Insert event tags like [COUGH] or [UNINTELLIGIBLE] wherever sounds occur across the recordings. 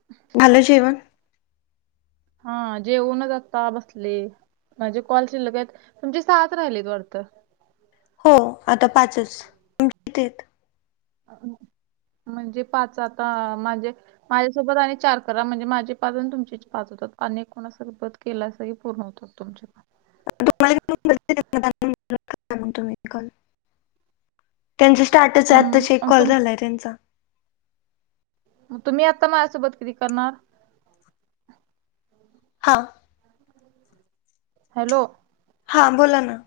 [INAUDIBLE] [UNINTELLIGIBLE] झालं जेवण? हा जेवुणच आता बसले. माझे कॉल शिल्लक आहेत तुमची साहाच राहिलीत वाटत. हो आता पाचच [UNINTELLIGIBLE] म्हणजे पाच आता माझे माझ्यासोबत आणि चार करा म्हणजे माझे पाच आणि तुमचे पाच होतात. आणि एक कोणासोबत केलासा की पूर्ण होतो. मग तूमचे पण [UNINTELLIGIBLE] तुम्ही [UNINTELLIGIBLE] त्यांच स्टार्टच हाय हम्म आत्ताशी एक अन कॉल तुम झालाय त्यांचा. मग तुम्ही आता माझ्यासोबत किती करणार? हा. हॅलो! हा बोला ना.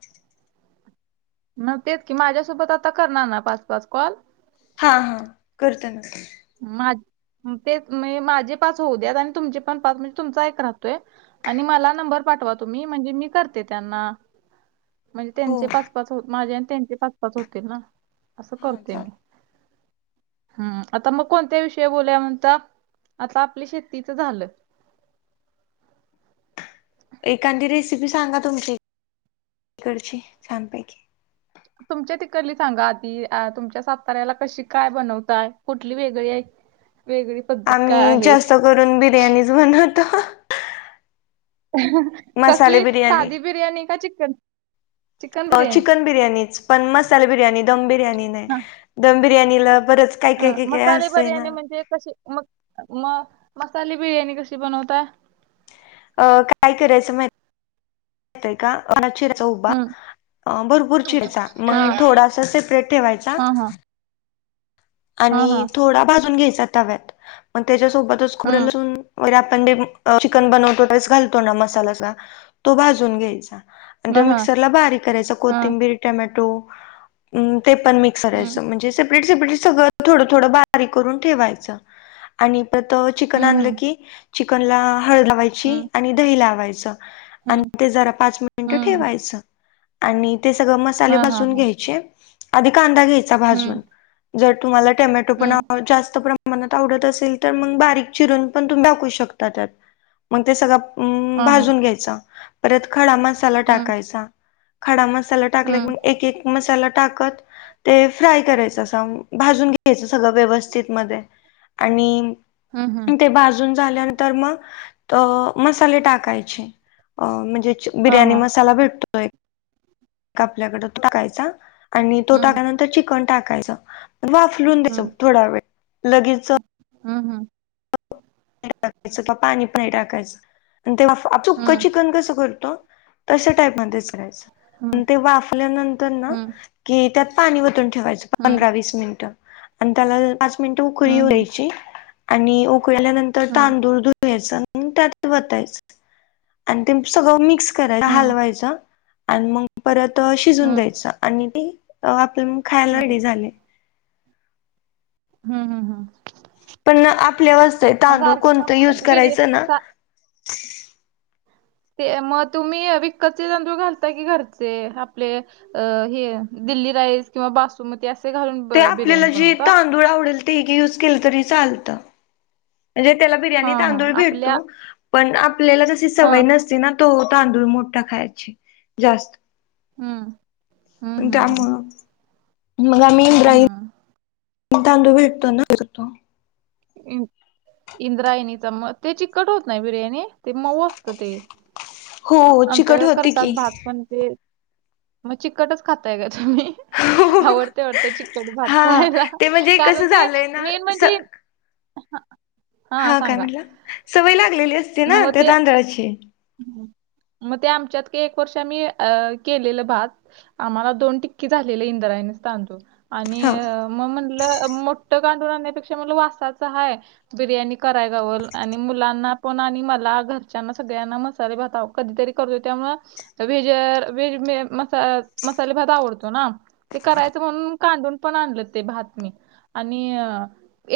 मग तेच की माझ्यासोबत आता करणार ना पाच पाच कॉल? हा हा करते नंतर. मा तेच म्हणजे माझे पाच होऊद्यात आणि तुमचे पण पाच म्हणजे तुमचा एक राहतोय. आणि मला नंबर पाठवा तुम्ही म्हणजे मी करते त्यांना. म्हणजे हो त्यांचे पाच पाच होत माझे आणि त्यांचे पाच पाच होतील ना, असं हा करतोय चालेल मी. हम्म. आता मग कोणत्या विषय बोलुया म्हणता? आता आपल्या शेतीचं झालं. एखादी रेसिपी सांगा तुमची, तिकडची छानपैकी. तुमच्या तिकडली सांगा आधी तुमच्या आ साताऱ्याला कशी काय बनवताय कुठली वेगळी आहे. वेगळी पद्धत काय आम्ही आहे जास्त करून बिर्याणीच बनवतो. मसाले कसली बिर्याणी साधी बिर्याणी का चिकन? चिकन बिर्याणी चिकन बिर्याणीच, पण मसाले बिर्याणी दम बिर्याणी नाही. दम बिर्याणीला बरंच काय ह काय काय काय मसाले असतंय ना बिर्याणी म्हणजे कशी मग मग मसाले बिर्याणी कशी बनवता? अ काय करायचं महि [UNINTELLIGIBLE] चिरायचा उभा. हम्म अ भरपूर चिरायचा हा मग थोडासा सेपरेट ठेवायचा. हा हा हा आणि हा थोडा भाजून घ्यायचा तव्यात, मग त्याच्यासोबतच खोबर लसून वर आपण अ चिकन बनवतो त्यावेळेस घालतो ना मसाला‌ असा तो भाजून घ्यायचा. आणि त हा हा मिक्सरला बारीक करायचा हा कोथिंबीर टँमॅटो ते पण मिक हम्म सगळ्याच म्हणजे सेपरेट सेपरेट सगळं थोडं थोडं बारीक करून ठेवायचं. आणि त त चिकन हम्म आणलं की चिकनला हळद हम्म लावायची आणि दही लावायचं. आणि हं, ते जरा पाच मिनट हं. ठेवायचं. आणि ते सगळं मसाले हां, हां, भाजून हां. घ्यायचे, आधी कांदा घ्यायचा हं, भाजून. जर तुम्हाला टोमॅटो पण हं. आव जास्त प्रमा मनात आवडत असेल तर मग बारीक चिरून पण तुम्ही टाकू शकतात त्यात. मग ते सगळा हां, हां. भाजून घ्यायचा. परत खडा मसाला हं, टाकायचा, खडा मसाला टाकल्यात मी हं. मंग एक एक मसाला टाकत ते फ्राय करायच अस. हा भाजून घ्यायच सगळं व्यवस्थितमध्ये आणि हम्म हम्म. ते भाजून झाल्यानंतर मग अ मसाले टाकायचे, अ म्हणजे हां, बिर्याणी हां. मसाला भेटतो. तो एक आपल्याकडे तो टाकायचा आणि तो हं, टाकल्यानंतर चिकन टाकायचा. वाफलून घ्यायचं थोडा वेळ, लगेच हा हा. [INAUDIBLE] पाणी पाणी टाकायचं आणि ते वाफ, सुक्क हं, हं. चिकन कसं करतो. तशा टाईप मध्येच करायचं हं, आणि ते वाफल्यानंतर ना हं. कि त्यात पाणी वतून ठेवायचं पंधरा हं, वीस मिनिटं आणि त्याला पाच मिनिटं उकळी येऊ हं. द्यायची आणि उकळल्यानंतर हं, हं. तांदूळ धुवून घ्यायचा आणि त्यात ओतायचं आणि ते सगळं मिक्स करायचा, हं, हलवायचा आणि मग परत शिजवून हं. द्यायच आणि ते अ आपण खायला रेडी झाले. हम् हम् हम्. पण आपल्यावर असतंय, तांदूळ सारखी कोणतं मग युज बिर्या करायचं ना. सा ते मग तुम्ही विकतचे तांदूळ घालता की घरचे आपले. अ हे दिल्ली राईस किंवा बासमती असे घालून बिर्याणी बनवता. तुला आवडेल ते युज केलं तरी चालतं. म्हणजे त्याला बिर्याणी हां, हां. तांदूळ भेटतो आपल्या पण आपल्याला जशी हां. सवय नसते ना. तो तांदूळ मोठ्ठा खायची जास्त. हम्म, हम्म, हम्म, हम्म. त्यामुळं मग आम्ही इंद्रायणी, तांदूळ भेटतो ना. [UNINTELLIGIBLE] इंद्रायणीच मग, ते चिकट होत नाही बिर्याणी, ते मऊ असत ते. हो चिकट आमच्याकडे होती करतात की. भात पण ते, मग चिकटच खाताय का? तुम्ही. आवडतंय वाटतं चिकट भात हा खायला ते म्हणजे कारण कसं ते झालंय मेन ना म्हणजे. [UNINTELLIGIBLE] हा, काय सांगा म्हणलं? सवय लागलेली असते ना नव्ह त्या ते तांदळाची. मग ते आमच्यात का एक वर्ष आम्ही अ केलेलं भात. आम्हाला दोन टिक्की झालेले इंद्रायणीच तांदूळ. आणि हा. मग, म्हटलं मोठठं तांदूळ आणण्यापेक्षा म्हटलं, वासाच हाय. बिर्याणी करायला लावल आणि मुलांना पण आणि मला घरच्यांना सगळ त्यांना मसाले भाता कधीतरी करतो त्यामुळ व्हेज व्हेज मसाले मसाले भात आवडतो ना. ते करायचं म्हणून कांडून पण आणलं ते भात मी आणि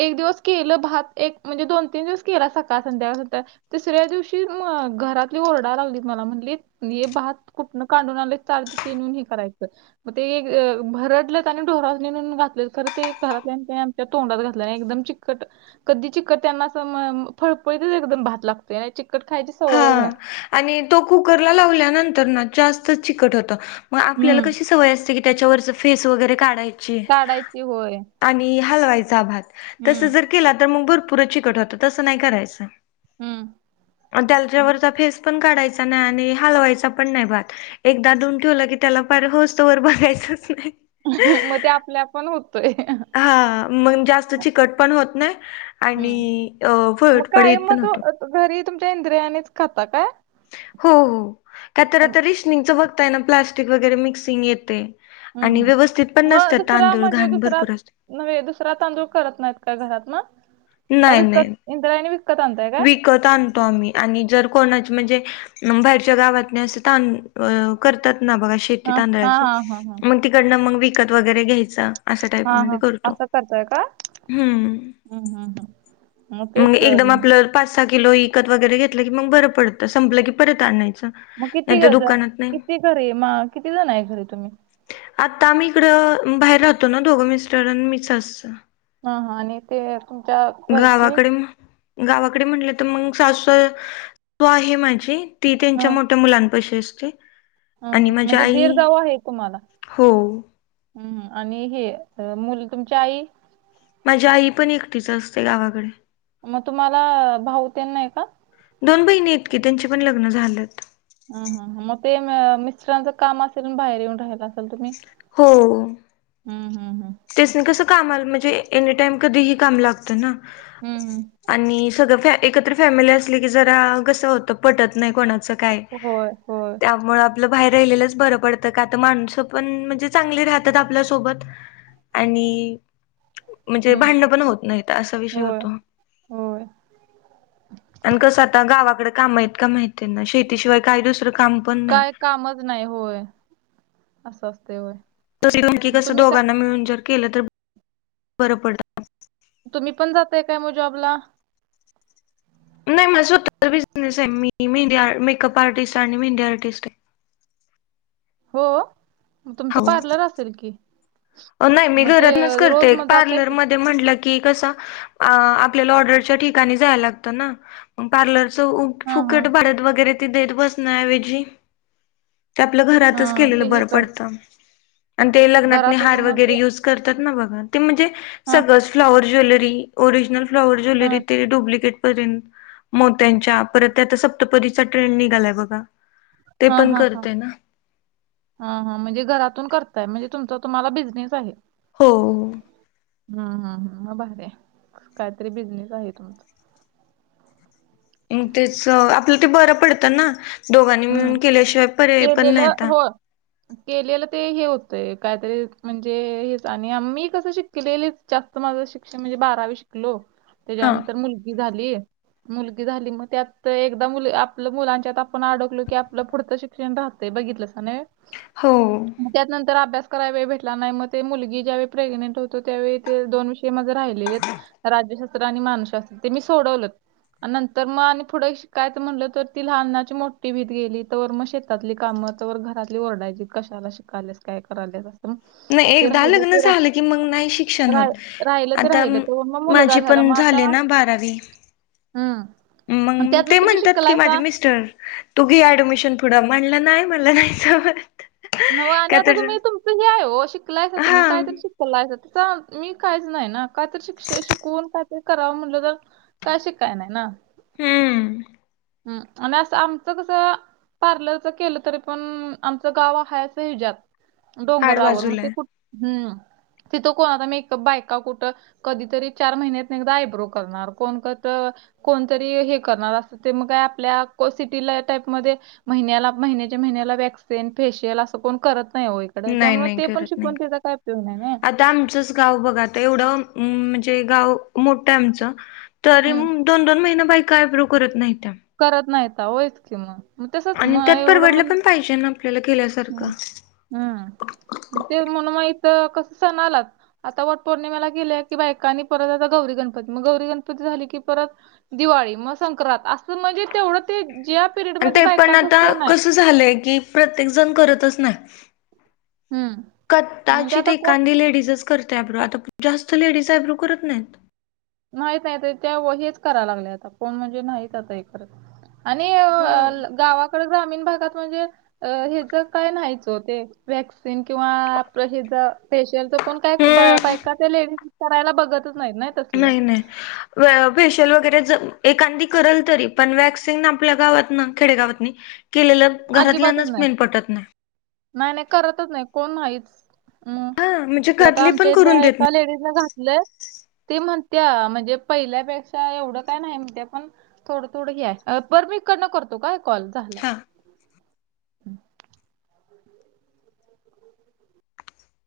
एक दिवस केलं भात एक म्हणजे दोन तीन दिवस केला सकाळ संध्याकाळ. तिसऱ्या दिवशी मग घरातली ओरडा लावलीत मला म्हणलीत हे भात कुठनं काणून आणलय चांगल चाळून हे करायचं. मग ते एक भरडलस आणि ढोरास नी नेवून घातलत खर ते एक घरातल्या त्याच्या तोंडात घातल्याने एकदम चिक्कट- कधी चिक त्यांना फळपळीतच एकदम भात लागतो. चिक ट खाय [UNINTELLIGIBLE] हा आणि तो कुकरला लावल्यानंतर ना जास्त चिकट होते. मग आपल्याला हम्म. कशी सवय असते की त्याच्यावरच फेस वगैरे काढायची. काढायची होय. आणि हलवायचा भात तसं हम्म, जर केला तर मग भरपूर चिकट होतं तसं नाही करायचं. हम्म. हम्म. त्याच्यावरचा फेस पण काढायचा नाय आणि हलवायचा पण नाही भात. एकदा धूवून ठेवलं की त्याला पार होस तोवर बघायचंच नाय. हं हं मग ते आपल्या आप पण होतोय हंहं. हा मग जास्त चिकट पण होत नाय आणि हम्म. मग कायम फळफळीत मग पण होतो. तो घरी तुमच्या इंद्रियानेच खाता काय? हो हो काय तर आता रिशनिंगच बघताय ना प्लास्टिक वगैरे मिक्सिंग येतेय. हम्म आणि हम्म. व्यवस्थित पण मग नसतात दुसरा तांदूळ म्हणजे घाण दुसरा भरपूर असते. नव्हे दुसरा तांदूळ करत नाहीत काय घरात मग का नाही विकत नाही. इंद्रायणी विकत आणताय काय? विकत आणतो आम्ही आणि जर कोणाची म्हणजे मग बाहेरच्या गावात असंत करतात ना बघा शेती हा हा तांदळाची हा हा हा मग तिकडनं मग विकत वगैरे घ्यायचं. हा हा असं करतोय का हम्म. हम्म हम्म् मग तेच एकदम मग आपलं पाच सहा किलो इकत वगैरे घेतलं की मग बर पडतं संपलं की परत आणायचं. मग किती नाही तर जण दुकानात नाही किती घरी मग किती जण आहे घरी तुम्ही? आता मी इकडं बाहेर राहतो ना दोघं मिस्टर आणि मिसेस. हा हा आणि ते तुमच्या घरचे? गावाकडे म्ह- गावाकडे म्हटलं तर मग सासू त आहे माझी. ती त्यांच्या हम्म मोठ्या मुलांपाशी असते. हम्म आणि हम्म माझी म्हणजे आई गीरगाव आहे तुम्हाला. हो हम्म आणि हे मुलं तुमच्या आई माझ्या आई पण एकटीच असते गावाकडे. मग तुम्हाला भाऊ तेन नाही का? दोन बहिणी आहेत की त्यांची पण लग्न झालंत. हम हम मग ते म मिस्टरांचं काम असेल म्हणुन बाहेर येऊन राहायला असेल तुम्ही. हम्म हम् हम्. तेस्नी कसं काम आलं म्हणजे एनी टाइम कधीही काम लागतं ना. हम्म हम्म. आणि सगळं फँ एकत्र फॅमिली असली की जरा कसं होतं पटत नाही कोणाचं. काय होय होय त्यामुळे आपलं बाहेर राहिलेलंच बरं पडतं का तर माणसं पण म्हणजे चांगली राहतात आपल्यासोबत. आणि म्हणजे हम्म. भांडणं पण होत नाहीत असा विषय होय होतो. होय आणि कसं आता गावाकडे काम आहेत का माहितीय ना शेतीशिवाय काही दुसरं काम पण नाही. ज नाही होय अस असतय होय. [UNINTELLIGIBLE] त नमकी मग कस तुम्ही काय दोघांना मिळून जर केलं तर बरं पडत. तुम्ही पण जातय काय मग जॉबला? नाही मला स्वतःचा बिझनेस आहे मी मी मेहंद आ मेकअप आर्टिस्ट आणि मेहंदी आर्टिस्ट आहे. हो मग तुमचं हो पार्लर असेल की? नाही मी मग ते घरातनच अ, करते रोज एक मग जाताय का? पार्लरमध्ये म्हंटलं की कसं अ आपल्याला ऑर्डरच्या ठिकाणी जायला लागतं ना पार्लरच उब हा हा फुकट भारत वगैरे ती देत बसण्याऐवजी ते आपलं घरातच हा ते केलेलं हे बरं कर पडतं आणि ते लग्नात हा घरातच मग ते स करत्यात ना बागा ते म्हणजे हा सगळच फ्लाँअर ज्वेलरी ओरीजणल फ्लॉवर हा ज्वेलरी ते डुप्लिकेट करीन मोत्यांच्या परत ते आता सप्तपदीचा ट्रेंड निघालाय बघा. ते हा पण हा हा. करते ना हा हा म्हणजे घरातून करताय म्हणजे तुमचा तुम्हाला बिझनेस आहे. हो हो. हम हम ह मग भारी आहे कायतरी बिझनेस आहे तुमचा. हम्म तेच आपलं ते बरं पडतं ना दोघांनी हम्म मिळून केल्याशिवाय पर्याय पण नाही केलेलं आता. होय केलेलं ते हे होतय कायतरी म्हणजे हेच आणि आम्ही कसं शिक केले जास्त माझं शिक्षण म्हणजे बारावी शिकलो. हा त्याच्यानंतर मुल निघाली मुलगी झाली मग त्यात एकदम मुलं आपल्या मुलांच्या आपणं अडक की आपलं पुढचं शिक्षण राहतय बघितलास ने. हो. त्यात नंतर अभ्यास कराय वेळ भेटला नाही मग ते मुलगी ज्यावेळी प्रेग्नेंट होतो त्यावेळी ते दोन विषय माझे राहिलेले राज्यशास्त्र आणि मानूसशास्त्र ते मी सोडवलं. आणि नंतर म आणि पुढे ही शिकायच म्हटलं तर ती लहनाची मो टीव्हीत गेली तो वर म शेतातली कामं तो वर घरातली ओरडायची कशाला शिकालेस काय करालेस. नाही एकदा लग्न झालं की मग नाही शिक्षण होत रा- राहिलं ते आता राहिलं म तर मग मुलगा माझी झाला पण मग आता झाले ना बारावी. हम्म आणि मंग त्यातनं ते तुम्ही म्हणत्यात की माझे शिकलायसा मिस्टर. तु घे ऍडमिशन पुढं म्हणलं नाही म्हणलं नाही सावरत. नवा आणि आता तुम्ही तुमचं हे आहे हो शिकलाय तुम्ही हा काय तरी शिक [UNINTELLIGIBLE] मी काहीच नाही ना कायतरी शिक्ष शिकवून कायतरी करावं म्हटलं तर काय शिकाय नाही ना. हम्म. हम्म आणि असं आमचं कसं पार्लरच केलं तरी पण आमचं गावा फायच हेज्यात आड डोंगरावर म बाजूला ते कुठ आहे हम्म. तिथं कोण आता मेकप बायका कुठं कधीतरी चार महिन्यात एकदा आयब्रो करणार कोणकत कोणतरी हे करणार असं ते म काय आपल्या को सिटीला टाईपमध्ये महिन्याला महिन्याचा महिन्याला वॅक्स तेन फेशी केला असं कोण करत नाही हो इकडं नाही त्याममुळं ते पण शिकून त्याचा काही उपयोग नाही ना. ता आमचंच गाव बघा तेवढं म्हणजे गाव मोठं आमचं तरी हम्म म दोन-दोन महिना बायका आयब्रो करत नाही त्या. करत नाही आता होयच की म. आणि त्यात परवडलं पण पाहिजे ना आपल्याला हम्म केल्यासारखं. हम्म ते म्हण माहित का सण आलात आता वट पौर्णिमेला गेले कि बायकानी परत आता गौरी गणपती मग गौरी गणपती झाली की परत दिवाळी म संक्रांत असं म्हणजे तेवढं ते जे आ आणि ते पण आता कस झालंय कि प्रत्येक जण करतच नाय. हम्म म्हणजे कताची आता ते कोण कांदी लेडीजच करते आयब्रो आता जास्त लेडीज आयब्रो करत नाहीत. माहीत नाही ते त्या व हेच करायला लागले आता कोण म्हणजे नाहीत आता हे करत. आणि अ हो ल गावाकडे ग्रामीण भागात म्हणजे अ हेचा काय नाहीचो ते वॅक्सिन किंवा आपलं हेज्या फेशियलचा कोण काय बा हम्म बायका ते लेडीज करायला बघतच नाही नाही तसलं नाही नाही. वै फेशियल वगैरे ज एखांदी करल तरी पण वॅक्सिन आपल्या गावात ना खेडेगावातनी केलेलं अजिबातच घरातल्यानच नाही. मेन पटत नाही. नाही नाही करतच नाही कोण नाहीच म हा म्हणजे ते आता घरातले पण आमच्या करून इथल्या देत एका नाही लेडीजलाने घात लय ते म्हणत्या म्हणजे पहिल्यापेक्षा एवढं काय नाही म्हणत्या पण थोडं थोडं ही आहे पर मी इकडन करतो काय कॉल झालाय. हा.